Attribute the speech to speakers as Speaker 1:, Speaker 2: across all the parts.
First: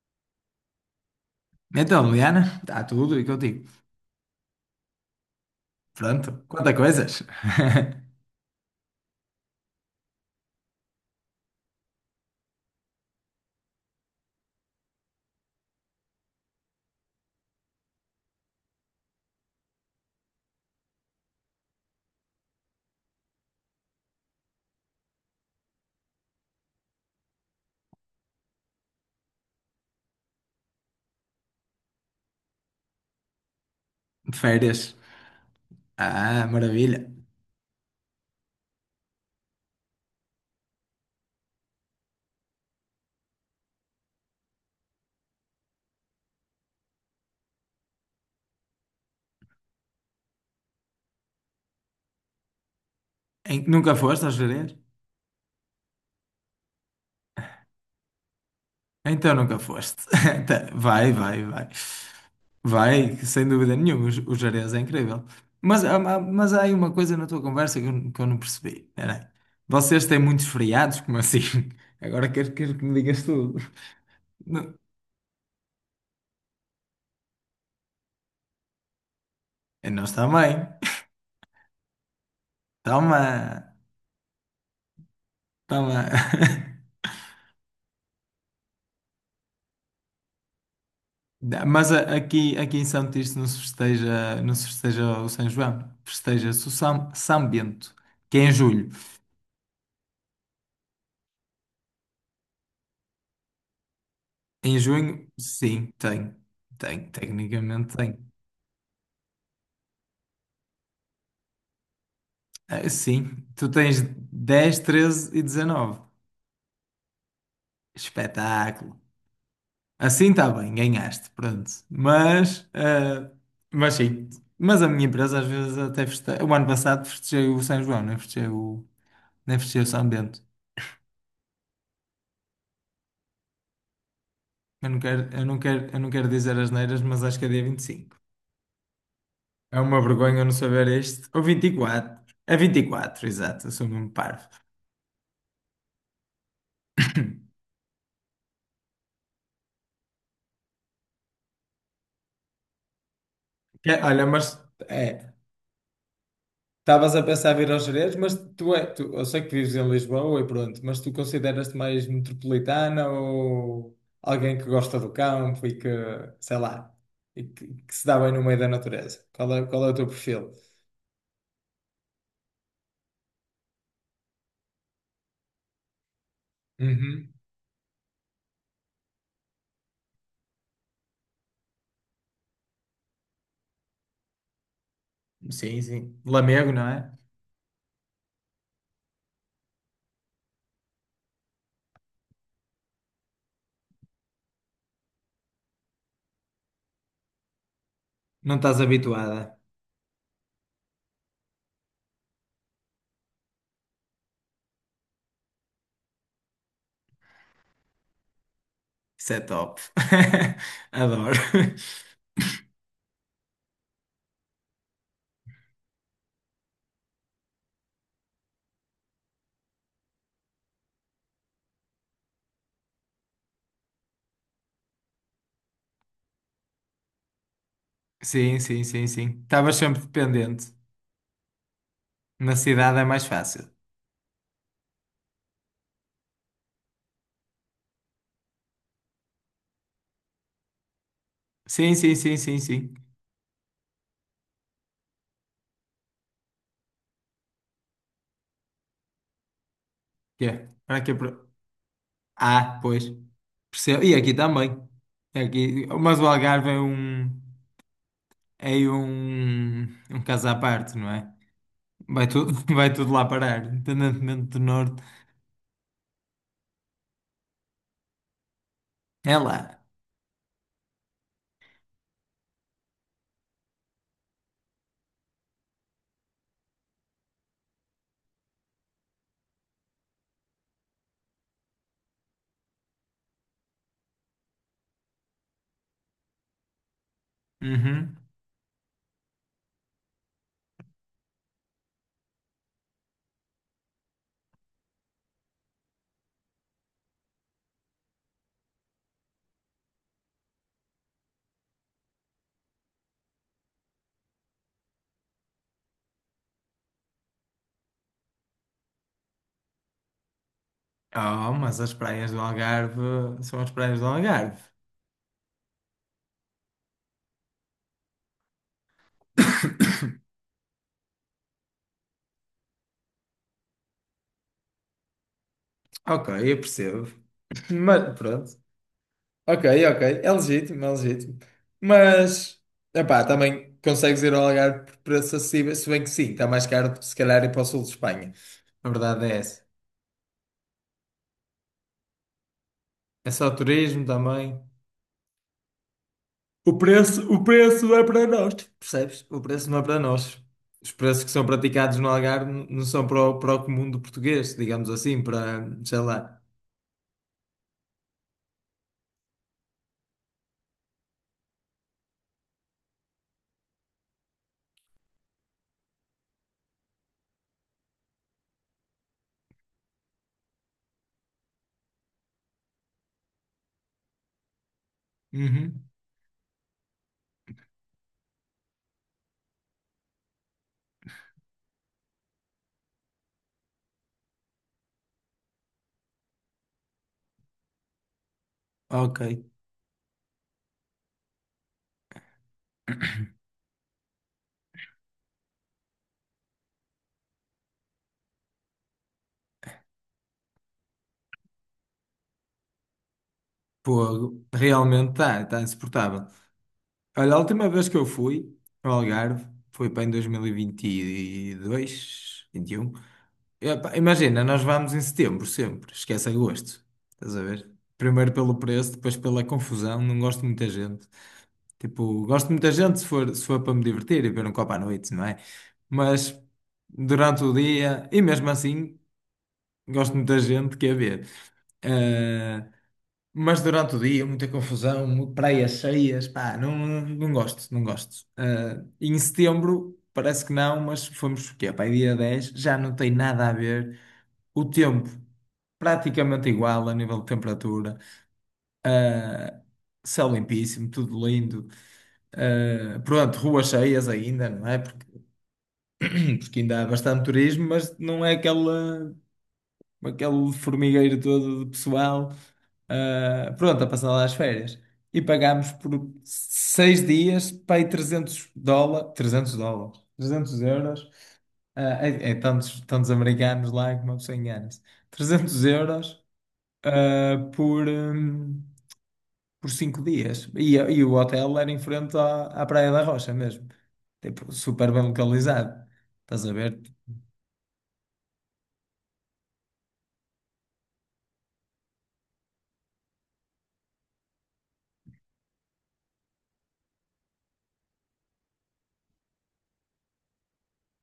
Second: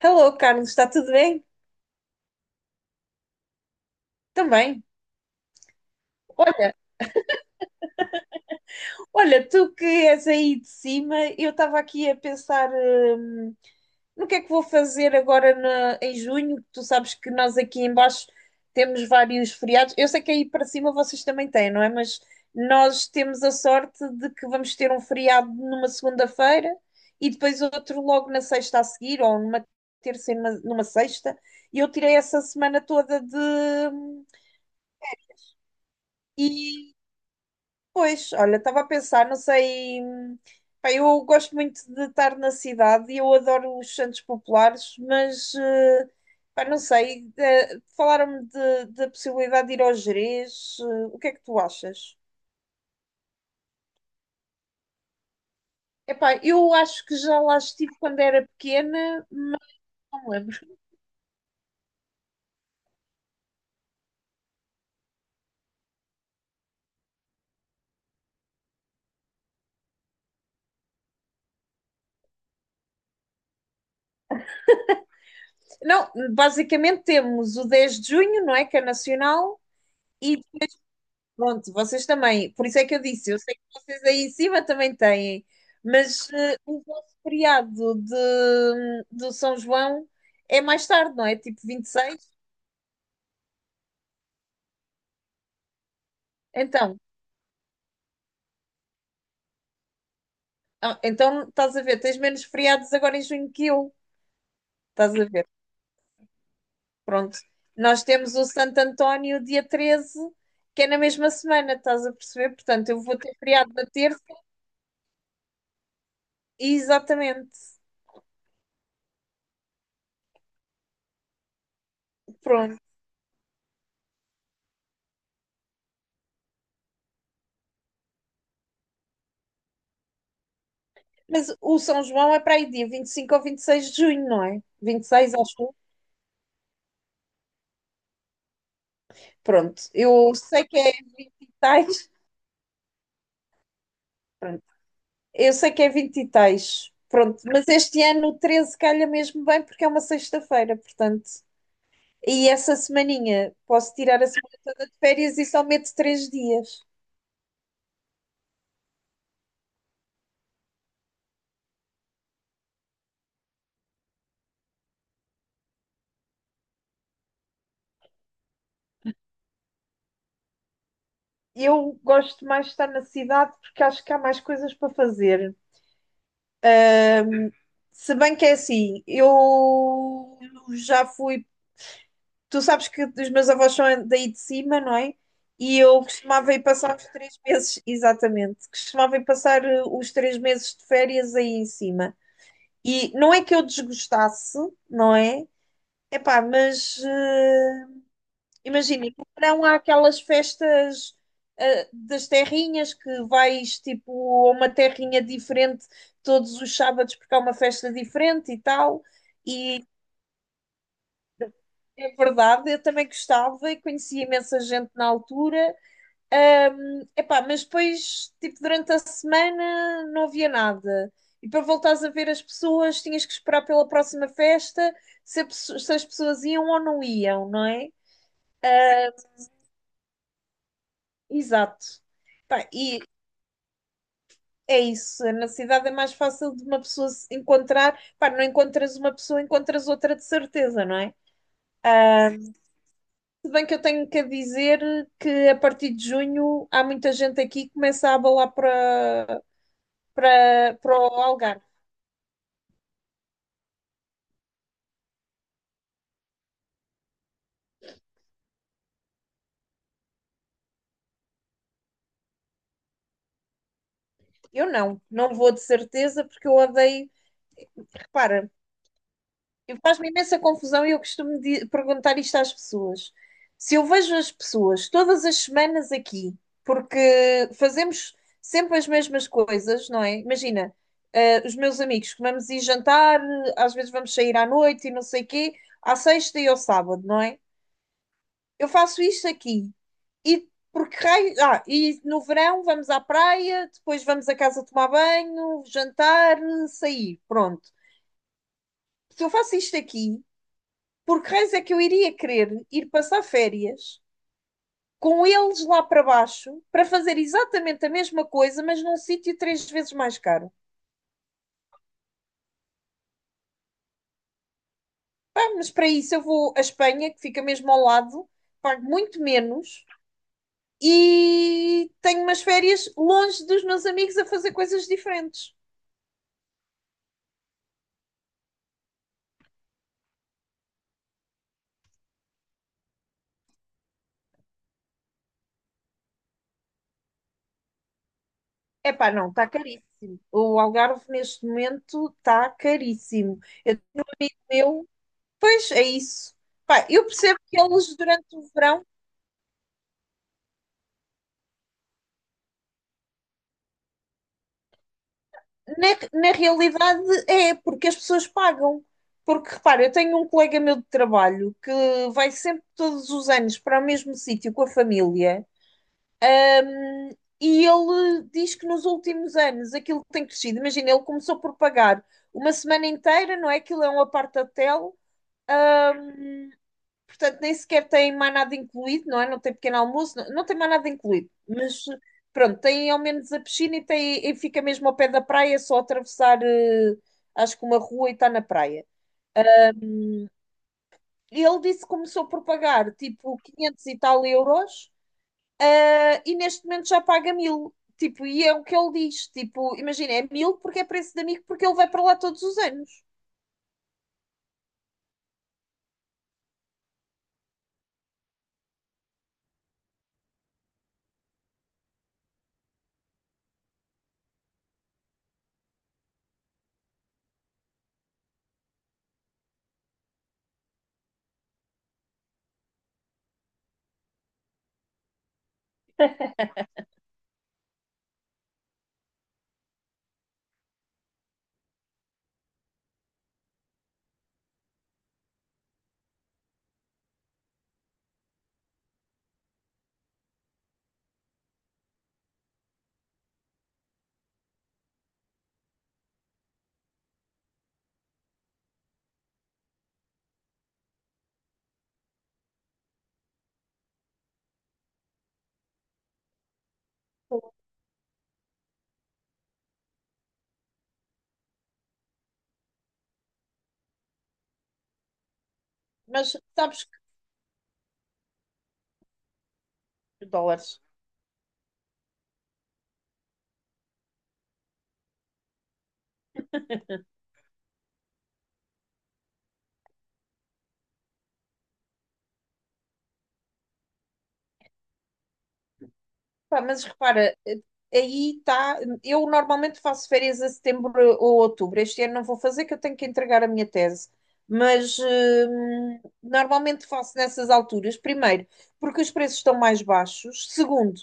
Speaker 1: Hello, Carlos, está tudo bem?
Speaker 2: Então, Liana, está tudo e contigo.
Speaker 1: Também.
Speaker 2: Pronto, quanta
Speaker 1: Olha,
Speaker 2: coisas.
Speaker 1: olha, tu que és aí de cima, eu estava aqui a pensar, no que é que vou fazer agora em junho, que tu sabes que nós aqui em baixo temos vários feriados. Eu sei que aí para cima vocês também têm, não é? Mas nós temos a sorte de que vamos ter um feriado numa segunda-feira e depois outro logo na sexta a seguir, ou numa terça e numa sexta. E eu tirei essa semana toda de... hum,
Speaker 2: De férias. Ah,
Speaker 1: E
Speaker 2: maravilha.
Speaker 1: Pois, olha, estava a pensar, não sei. Pá, eu gosto muito de estar na cidade e eu adoro os santos populares, mas pá, não sei. Falaram-me da possibilidade de ir ao Gerês. O que é que tu achas?
Speaker 2: Nunca foste às férias?
Speaker 1: Epá, eu acho que já lá estive quando era pequena,
Speaker 2: Então
Speaker 1: mas
Speaker 2: nunca foste.
Speaker 1: não me lembro.
Speaker 2: Tá, vai, vai, vai. Vai, sem dúvida nenhuma, os Jerez é incrível. Mas há aí uma coisa na tua conversa que eu não percebi. Espera aí. Vocês têm muitos feriados, como assim? Agora quero que me digas tudo. Não-
Speaker 1: Não, basicamente temos o 10 de junho, não é? Que é nacional.
Speaker 2: Nós
Speaker 1: e
Speaker 2: também.
Speaker 1: Pronto, vocês também. Por isso é que eu
Speaker 2: Toma,
Speaker 1: disse, eu sei que vocês aí em cima também têm,
Speaker 2: toma.
Speaker 1: mas o vosso feriado do São João é mais tarde, não é? Tipo
Speaker 2: Da- Mas a-
Speaker 1: 26?
Speaker 2: aqui, aqui em São Tirso não se festeja o São João, festeja-se o
Speaker 1: Então,
Speaker 2: São Bento, que é em julho.
Speaker 1: então, estás a ver, tens menos feriados agora em junho que eu.
Speaker 2: Em
Speaker 1: Estás a
Speaker 2: junho,
Speaker 1: ver?
Speaker 2: sim, tem,
Speaker 1: Pronto.
Speaker 2: tecnicamente
Speaker 1: Nós
Speaker 2: tem.
Speaker 1: temos o Santo António dia 13, que é na mesma semana, estás a perceber?
Speaker 2: Ah,
Speaker 1: Portanto, eu vou ter
Speaker 2: sim, tu
Speaker 1: feriado na
Speaker 2: tens
Speaker 1: terça,
Speaker 2: 10, 13 e 19.
Speaker 1: exatamente.
Speaker 2: Espetáculo. Assim está bem, ganhaste, pronto. Mas,
Speaker 1: Pronto.
Speaker 2: ah, mas sim, mas a minha empresa às vezes até festeja. O ano passado festejei o São João, não festejei o São Bento.
Speaker 1: Mas o São João é para aí dia 25 ou 26 de junho, não é?
Speaker 2: Eu não
Speaker 1: Vinte e
Speaker 2: quero,
Speaker 1: seis,
Speaker 2: eu não
Speaker 1: acho.
Speaker 2: quero, eu não quero dizer as neiras, mas acho que é dia 25. É
Speaker 1: Pronto,
Speaker 2: uma vergonha eu não saber este. Ou vinte e
Speaker 1: tais,
Speaker 2: quatro É 24, exato, eu sou mesmo parvo.
Speaker 1: pronto, eu sei que é 20 e tais, pronto, mas este ano o 13 calha mesmo bem porque é uma sexta-feira, portanto. E essa semaninha
Speaker 2: É,
Speaker 1: posso tirar
Speaker 2: olha,
Speaker 1: a
Speaker 2: mas
Speaker 1: semana toda de
Speaker 2: é,
Speaker 1: férias e só meto 3 dias.
Speaker 2: estavas a pensar vir aos Jerez, mas tu, eu sei que vives em Lisboa e pronto, mas tu consideras-te mais metropolitana ou alguém que gosta do campo e que, sei lá, e que se dá bem no meio da natureza? Qual é o teu perfil?
Speaker 1: Eu gosto mais de estar na cidade porque acho que há mais coisas para fazer.
Speaker 2: Uhum.
Speaker 1: Se bem que é assim, eu já fui tu sabes que os meus avós são daí de cima, não é? E
Speaker 2: Sim,
Speaker 1: eu
Speaker 2: sim.
Speaker 1: costumava ir
Speaker 2: Lamego, não
Speaker 1: passar os
Speaker 2: é?
Speaker 1: 3 meses, exatamente, costumava ir passar os 3 meses de férias aí em cima. E não é que eu desgostasse, não é? Epá, mas
Speaker 2: Não estás
Speaker 1: imagina, no
Speaker 2: habituada.
Speaker 1: verão há aquelas festas das terrinhas que vais tipo a uma terrinha diferente todos os sábados porque há uma festa diferente e tal.
Speaker 2: Isso é top. Adoro.
Speaker 1: É verdade, eu também gostava e conhecia imensa gente na altura. Epá, mas depois, tipo, durante a semana não havia nada. E para voltares a ver as pessoas, tinhas que esperar pela próxima festa, se as pessoas iam ou não iam, não é?
Speaker 2: Sim, sim, sim, sim. Estavas sempre dependente.
Speaker 1: Exato.
Speaker 2: Na
Speaker 1: Pá,
Speaker 2: cidade
Speaker 1: e
Speaker 2: é mais fácil.
Speaker 1: é isso, na cidade é mais fácil de uma pessoa se encontrar. Pá, não encontras uma pessoa, encontras outra de certeza, não é?
Speaker 2: Sim, sim, sim, sim, sim.
Speaker 1: Se bem que eu tenho que dizer que a partir de junho há muita gente aqui que começa a abalar para
Speaker 2: Yeah.
Speaker 1: para, para o Algarve.
Speaker 2: Ah, pois. Percebo. E aqui também. Mas o Algarve é um. É um. Um caso à parte, não é? Vai tudo, vai tudo lá parar, independentemente do
Speaker 1: Eu não,
Speaker 2: norte.
Speaker 1: não vou de certeza porque eu odeio. Repara,
Speaker 2: É lá.
Speaker 1: faz-me imensa confusão e eu costumo perguntar isto às pessoas. Se eu vejo as pessoas todas as semanas aqui, porque fazemos sempre as mesmas coisas, não é? Imagina, os meus amigos, vamos ir jantar, às vezes vamos sair à noite e não sei quê, à sexta e ao sábado, não é?
Speaker 2: Uhum.
Speaker 1: Eu faço isto aqui. E porque raio. Ah, e no verão vamos à praia, depois vamos a casa tomar banho, jantar, sair. Pronto. Se eu faço isto aqui, porque raios é que eu iria querer ir passar férias com eles lá para baixo para fazer exatamente a mesma coisa, mas num sítio três vezes mais caro?
Speaker 2: Oh, mas as praias do Algarve são as praias do Algarve.
Speaker 1: Pá, mas para isso eu vou à Espanha, que fica mesmo ao lado, pago muito menos e tenho umas férias longe dos meus amigos a fazer coisas diferentes.
Speaker 2: Ok, eu percebo. Mas pronto. Ok, ok. É legítimo, é legítimo. Mas, epá, também consegues ir ao Algarve por preço acessível, se bem que sim, está mais caro do que se calhar ir para o sul de Espanha. A
Speaker 1: Epá,
Speaker 2: verdade
Speaker 1: não,
Speaker 2: é
Speaker 1: está
Speaker 2: essa.
Speaker 1: caríssimo. O Algarve neste momento está
Speaker 2: É
Speaker 1: caríssimo.
Speaker 2: só
Speaker 1: Eu,
Speaker 2: turismo também.
Speaker 1: eu- pois é isso.
Speaker 2: O
Speaker 1: Pá, eu
Speaker 2: preço,
Speaker 1: percebo
Speaker 2: o
Speaker 1: que
Speaker 2: preço
Speaker 1: eles
Speaker 2: não é
Speaker 1: durante
Speaker 2: para
Speaker 1: o
Speaker 2: nós,
Speaker 1: verão,
Speaker 2: percebes? O preço não é para nós. Os preços que são praticados no Algarve não são para o comum do português, digamos assim, para, sei
Speaker 1: na
Speaker 2: lá.
Speaker 1: realidade é porque as pessoas pagam. Porque repara, eu tenho um colega meu de trabalho que vai sempre todos os anos para o mesmo sítio com a família e ele diz que nos últimos anos aquilo tem crescido. Imagina, ele começou por pagar uma semana inteira, não é? Aquilo é um apart-hotel,
Speaker 2: Uhum.
Speaker 1: portanto nem sequer tem mais nada incluído, não é? Não tem pequeno almoço, não, não tem mais nada incluído, mas pronto, tem ao menos a piscina e fica mesmo ao pé da praia, é só atravessar, acho que uma rua e está na praia.
Speaker 2: Ok.
Speaker 1: E ele disse que começou por pagar tipo 500 e tal euros, ah, e neste momento já paga mil. Tipo, e é o que ele diz. Tipo, imagina, é mil porque é preço de amigo, porque ele vai para lá todos os anos.
Speaker 2: Pô, realmente está insuportável. Olha, a última vez que eu fui ao Algarve foi para em 2022, 21. E, 22, 21. E, pá, imagina, nós vamos em setembro sempre, esquece agosto. Estás a ver? Primeiro pelo preço, depois pela confusão, não gosto de muita gente. Tipo, gosto de muita gente se for para me divertir e ver um copo à noite, não é? Mas durante o dia, e mesmo assim, gosto de muita gente, quer ver. Ah, mas durante o dia, muita confusão, praias cheias, pá, não, não gosto, não gosto. Ah, em setembro, parece que não, mas fomos, o quê? Pá, aí dia 10 já não tem nada a ver. O tempo, praticamente igual a nível de temperatura, céu limpíssimo, tudo lindo. Ah, pronto, ruas cheias ainda, não é? Porque ainda há bastante turismo, mas não é aquela aquele formigueiro todo de pessoal, pronto, a passar lá as férias. E pagámos por
Speaker 1: Mas sabes
Speaker 2: 6 dias, pai, trezentos dólares,
Speaker 1: que
Speaker 2: 300
Speaker 1: dólares.
Speaker 2: euros, ah, é tantos, tantos americanos lá que uma pessoa engana-se, 300 euros, ah, por 5 dias. E o hotel era em frente à Praia da Rocha mesmo, tipo, super bem localizado. Estás a
Speaker 1: Pá,
Speaker 2: ver?
Speaker 1: mas repara, aí está. Eu normalmente faço férias a setembro ou outubro. Este ano não vou fazer, que eu tenho que entregar a minha tese. Mas normalmente faço nessas alturas. Primeiro, porque os preços estão mais baixos. Segundo,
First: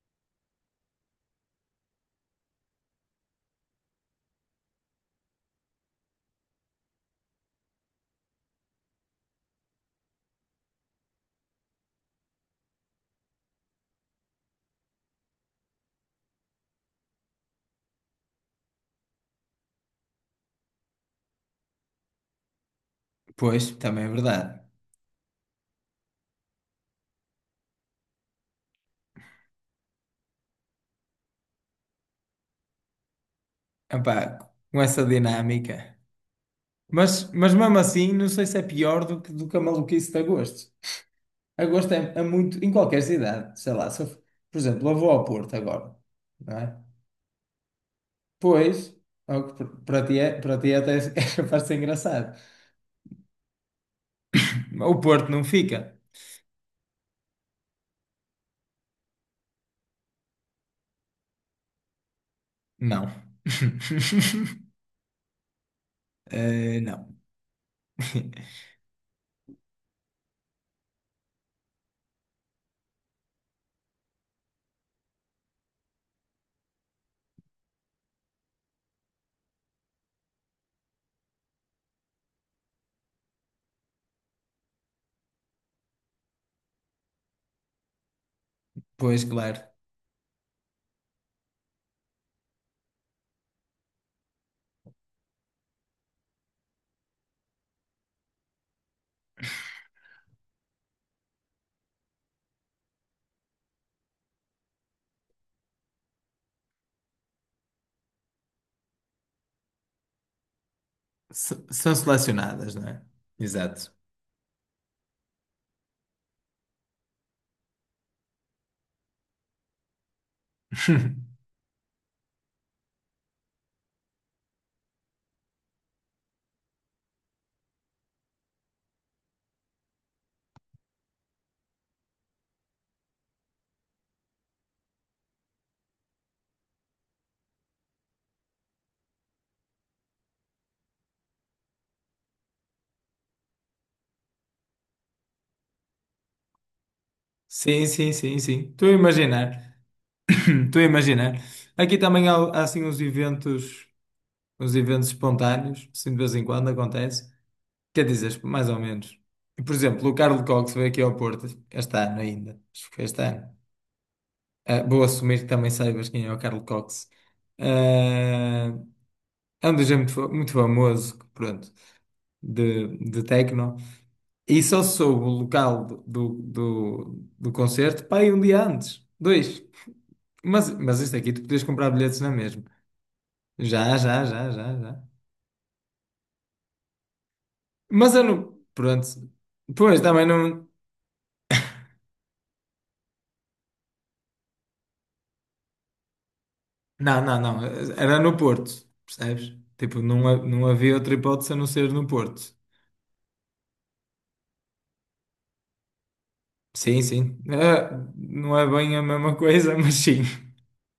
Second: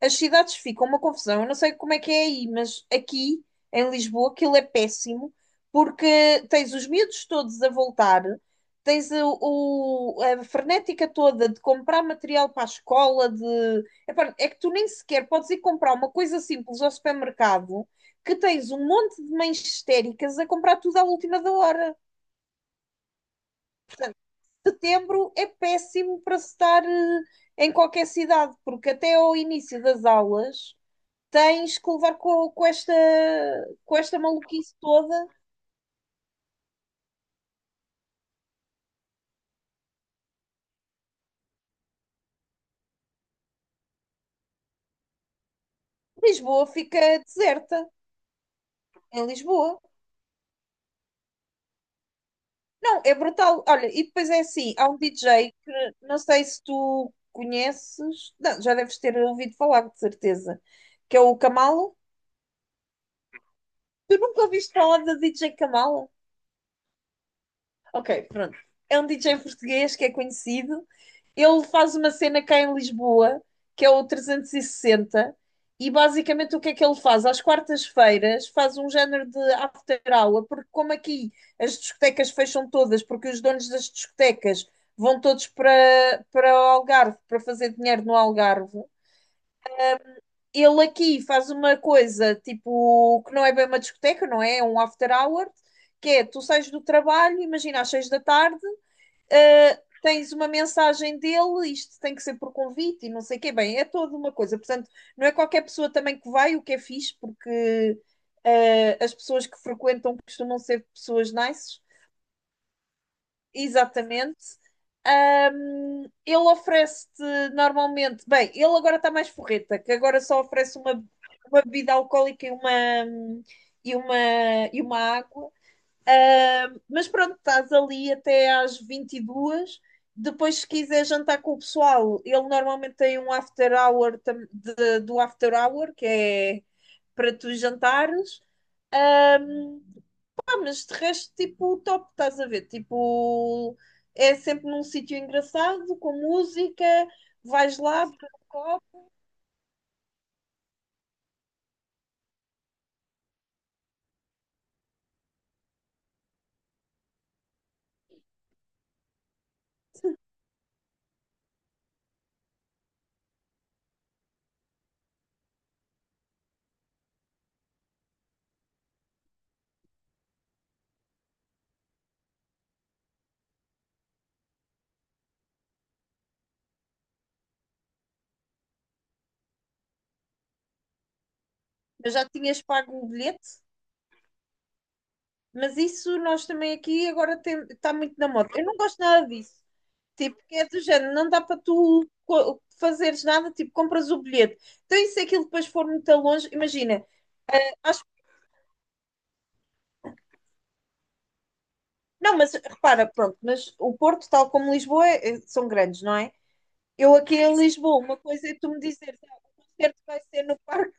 Speaker 1: as cidades ficam uma confusão. Eu não sei como é que é aí, mas aqui em Lisboa aquilo é péssimo, porque tens os miúdos todos a voltar. Tens a frenética toda de comprar material para a escola. De Epá, é que tu nem sequer podes ir comprar uma coisa simples ao supermercado que tens um monte de mães histéricas a comprar tudo à última da hora.
Speaker 2: Pois, também é verdade.
Speaker 1: Setembro é péssimo para se estar em qualquer cidade, porque até ao início das aulas tens que levar com esta
Speaker 2: Epá,
Speaker 1: maluquice
Speaker 2: com essa
Speaker 1: toda.
Speaker 2: dinâmica. Mas mesmo assim, não sei se é pior do que a maluquice de agosto. Agosto é muito, em qualquer cidade, sei lá, se eu, f- por exemplo, eu vou ao Porto agora, não
Speaker 1: Lisboa
Speaker 2: é?
Speaker 1: fica deserta,
Speaker 2: Pois,
Speaker 1: em
Speaker 2: ao que p-
Speaker 1: Lisboa.
Speaker 2: para ti, é, para ti até é capaz de ser engraçado.
Speaker 1: Não, é brutal. Olha, e depois é assim, há
Speaker 2: O
Speaker 1: um
Speaker 2: Porto não
Speaker 1: DJ
Speaker 2: fica?
Speaker 1: que não sei se tu conheces, não, já deves ter ouvido falar, de certeza, que é o Camalo.
Speaker 2: Não.
Speaker 1: Tu nunca ouviste falar da DJ Camalo?
Speaker 2: Não.
Speaker 1: Ok, pronto. É um DJ português que é conhecido, ele faz uma cena cá em Lisboa, que é o 360, e sessenta, e basicamente o que é que ele faz? Às quartas-feiras faz um género de after hour, porque como aqui as discotecas fecham todas, porque os donos das discotecas vão todos para, o Algarve, para fazer dinheiro no Algarve,
Speaker 2: Pois, claro.
Speaker 1: ele aqui faz uma coisa, tipo, que não é bem uma discoteca, não é? É um after hour, que é, tu sais do trabalho, imagina às 6 da tarde, tens uma mensagem dele, isto tem que ser por convite e não sei o quê. Bem, é toda uma coisa. Portanto, não é qualquer pessoa também que vai, o que é fixe, porque as pessoas que frequentam costumam ser pessoas
Speaker 2: S-
Speaker 1: nice.
Speaker 2: são selecionadas, não é? Exato.
Speaker 1: Exatamente. Ele oferece-te normalmente. Bem, ele agora está mais forreta, que agora só oferece uma, uma bebida alcoólica e e, uma, uma água. Mas pronto, estás ali até às 22. Depois, se quiser jantar com o pessoal, ele normalmente tem um after hour do after hour, que é para tu jantares. Ah, mas de resto, tipo, top, estás a ver? Tipo, é sempre num sítio engraçado, com música, vais
Speaker 2: Sim,
Speaker 1: lá,
Speaker 2: sim,
Speaker 1: beber
Speaker 2: sim,
Speaker 1: um
Speaker 2: sim. Estou a
Speaker 1: copo.
Speaker 2: imaginar. Estou a imaginar. Aqui também há assim uns eventos. Os eventos espontâneos, assim de vez em quando acontece. Quer dizer, mais ou menos. E, por exemplo, o Carlos Cox veio aqui ao Porto, este ano ainda. Acho que foi este ano. Ah, vou assumir que também saibas quem é o Carlos Cox. Ah, é um DJ muito famoso, pronto, de techno. E só soube o local do concerto, pá, aí um dia antes. Dois. Mas isto aqui, tu podias comprar
Speaker 1: Eu
Speaker 2: bilhetes
Speaker 1: já
Speaker 2: na
Speaker 1: tinhas
Speaker 2: mesma.
Speaker 1: pago o bilhete,
Speaker 2: Já, já, já, já, já.
Speaker 1: mas isso nós também aqui agora está
Speaker 2: Mas
Speaker 1: muito
Speaker 2: eu
Speaker 1: na moda.
Speaker 2: não.
Speaker 1: Eu não gosto
Speaker 2: Pronto.
Speaker 1: nada disso.
Speaker 2: Pois, também
Speaker 1: Tipo, que
Speaker 2: não.
Speaker 1: é do género, não dá para tu fazeres nada, tipo, compras o bilhete. Então, e se aquilo depois for muito longe, imagina,
Speaker 2: Não, não, não.
Speaker 1: acho,
Speaker 2: Era no Porto, percebes? Tipo, não, não havia outra hipótese a não ser no
Speaker 1: não, mas
Speaker 2: Porto.
Speaker 1: repara, pronto, mas o Porto, tal como Lisboa, são grandes, não é?
Speaker 2: Sim,
Speaker 1: Eu aqui
Speaker 2: sim.
Speaker 1: em Lisboa,
Speaker 2: Ah,
Speaker 1: uma coisa é
Speaker 2: não é
Speaker 1: tu me
Speaker 2: bem a
Speaker 1: dizeres,
Speaker 2: mesma
Speaker 1: ah, o
Speaker 2: coisa, mas
Speaker 1: concerto vai
Speaker 2: sim.
Speaker 1: ser no Parque.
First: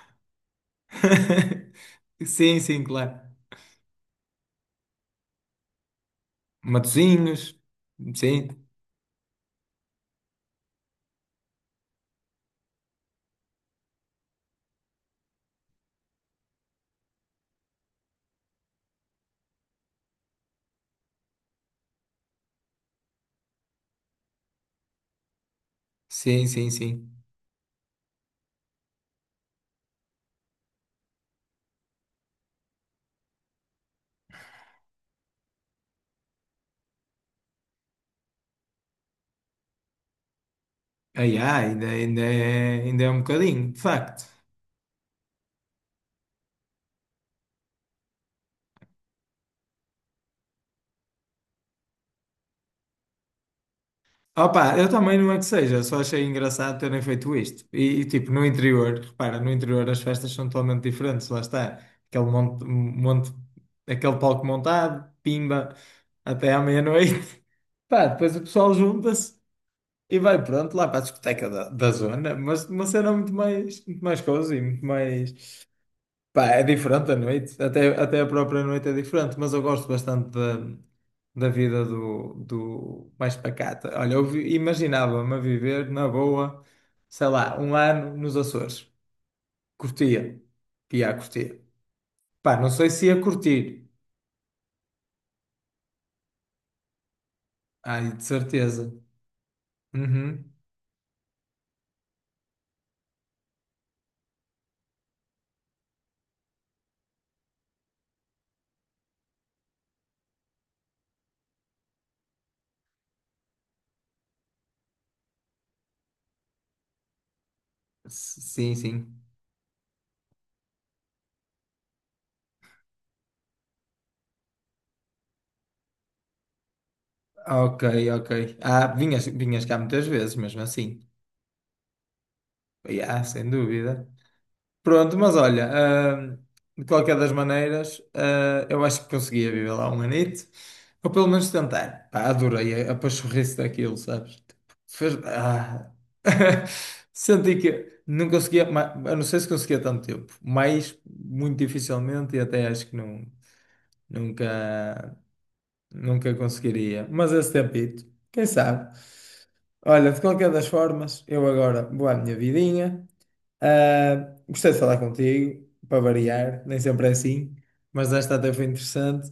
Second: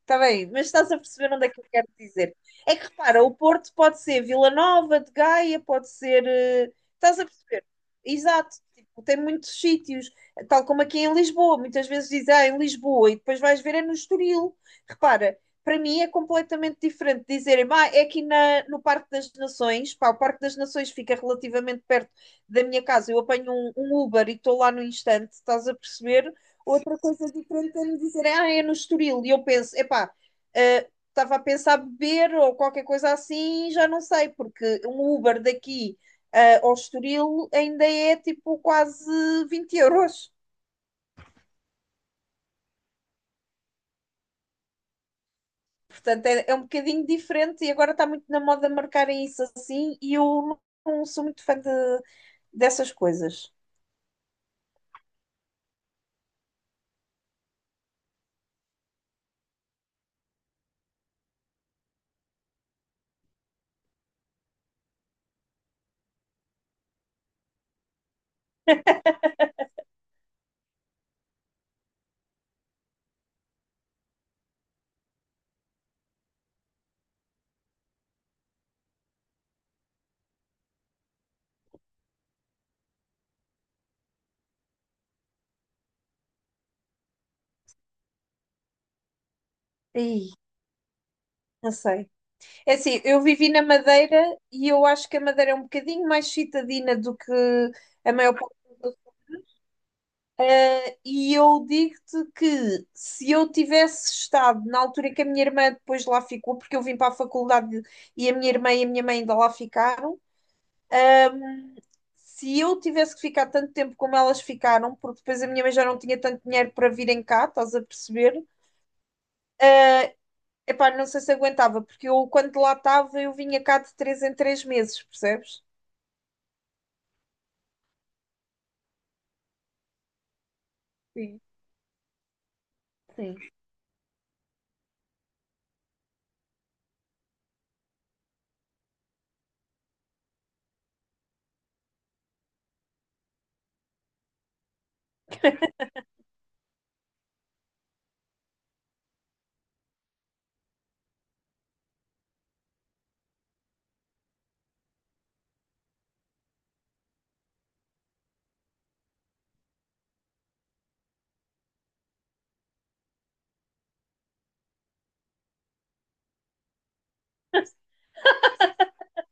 Speaker 1: Está bem, mas estás a perceber onde é que eu quero dizer.
Speaker 2: Sim,
Speaker 1: É
Speaker 2: sim,
Speaker 1: que
Speaker 2: claro.
Speaker 1: repara, o Porto pode ser Vila Nova, de Gaia, pode ser. Estás a
Speaker 2: Matosinhos.
Speaker 1: perceber? Exato,
Speaker 2: Sim,
Speaker 1: tipo, tem muitos sítios, tal como aqui em Lisboa. Muitas vezes dizem, ah, em Lisboa, e depois vais ver é no Estoril. Repara, para mim é completamente diferente dizerem, ah, é aqui no Parque das Nações. Pá, o Parque das Nações fica relativamente perto da minha casa. Eu apanho um Uber e estou lá no instante, estás a perceber?
Speaker 2: sim, sim,
Speaker 1: Outra
Speaker 2: sim.
Speaker 1: coisa diferente é me dizer, ah, é no Estoril. E eu penso, epá, ah, estava a pensar beber ou qualquer coisa assim, já não sei, porque um Uber daqui ah, ao Estoril ainda é tipo quase 20 euros.
Speaker 2: Ai, ai, ainda é um bocadinho, de facto.
Speaker 1: Portanto, é um bocadinho diferente e agora está muito na moda marcarem isso assim e eu não sou muito fã de dessas coisas.
Speaker 2: Opa, eu também não é que seja, só achei engraçado terem feito isto. E, tipo, no interior, repara, no interior as festas são totalmente diferentes, lá está. Aquele monte, monte, aquele palco montado, pimba, até à meia-noite. Pá, depois o pessoal junta-se e vai pronto lá para a discoteca da zona, mas uma cena muito mais cozy, muito mais. Pá, é diferente a noite, até a própria noite é diferente, mas eu gosto bastante da vida do mais pacata. Olha, eu imaginava-me a viver na boa, sei lá, um ano nos Açores.
Speaker 1: Ih,
Speaker 2: Curtia, ia a curtir.
Speaker 1: não sei.
Speaker 2: Pá, não
Speaker 1: É
Speaker 2: sei
Speaker 1: assim,
Speaker 2: se ia
Speaker 1: eu vivi na
Speaker 2: curtir.
Speaker 1: Madeira e eu acho que a Madeira é um bocadinho mais citadina do que a
Speaker 2: Ai, de
Speaker 1: maior parte.
Speaker 2: certeza. Uhum.
Speaker 1: E eu digo-te que se eu tivesse estado na altura em que a minha irmã depois lá ficou, porque eu vim para a faculdade e a minha irmã e a minha mãe ainda lá ficaram, se eu tivesse que ficar tanto tempo como elas ficaram, porque depois a minha mãe já não tinha tanto dinheiro para virem cá, estás a
Speaker 2: S-
Speaker 1: perceber?
Speaker 2: Sim, sim.
Speaker 1: Epá, não sei se aguentava, porque eu quando lá estava eu vinha cá de 3 em 3 meses, percebes?
Speaker 2: Ok, ok. Ah, vinhas cá muitas vezes, mesmo assim.
Speaker 1: Sim,
Speaker 2: Ah,
Speaker 1: sim.
Speaker 2: sem dúvida. Pronto, mas olha, ah, de qualquer das maneiras, eu acho que conseguia viver lá um anito, ou pelo menos tentar. Pá, adorei a pachorrice daquilo, sabes? Tipo, Fez, ah. Senti que não conseguia, eu não sei se conseguia tanto tempo, mas muito dificilmente e até acho que não, nunca, nunca conseguiria. Mas esse tempito, quem sabe? Olha, de qualquer das formas, eu agora vou à minha vidinha. Ah, gostei de falar contigo, para variar, nem sempre é assim, mas esta até foi interessante.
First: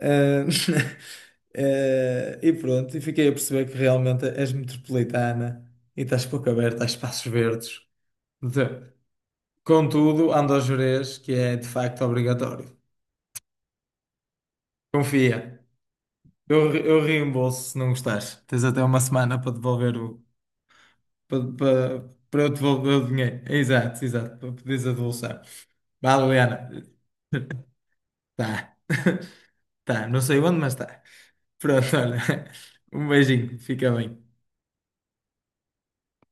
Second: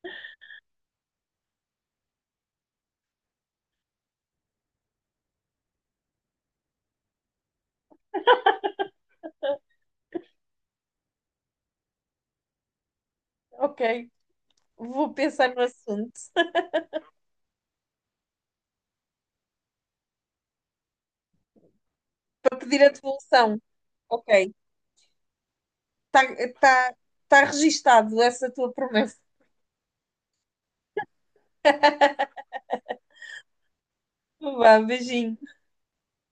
Speaker 2: Ah, e pronto, e fiquei a perceber que realmente és metropolitana e estás pouco aberta a espaços verdes. De- Contudo, ando a jurez que é de facto obrigatório.
Speaker 1: Ok, vou pensar
Speaker 2: Confia,
Speaker 1: no assunto
Speaker 2: eu reembolso se não gostares. Tens até uma semana para devolver o. para, para, para eu
Speaker 1: para pedir a
Speaker 2: devolver o dinheiro.
Speaker 1: devolução.
Speaker 2: Exato, exato, para
Speaker 1: Ok,
Speaker 2: pedires a devolução. Vá,
Speaker 1: está
Speaker 2: Liliana.
Speaker 1: tá, tá registado essa tua
Speaker 2: Tá,
Speaker 1: promessa.
Speaker 2: tá, não sei onde, mas tá. Pronto, olha. Um beijinho, fica bem.
Speaker 1: Vá, beijinho.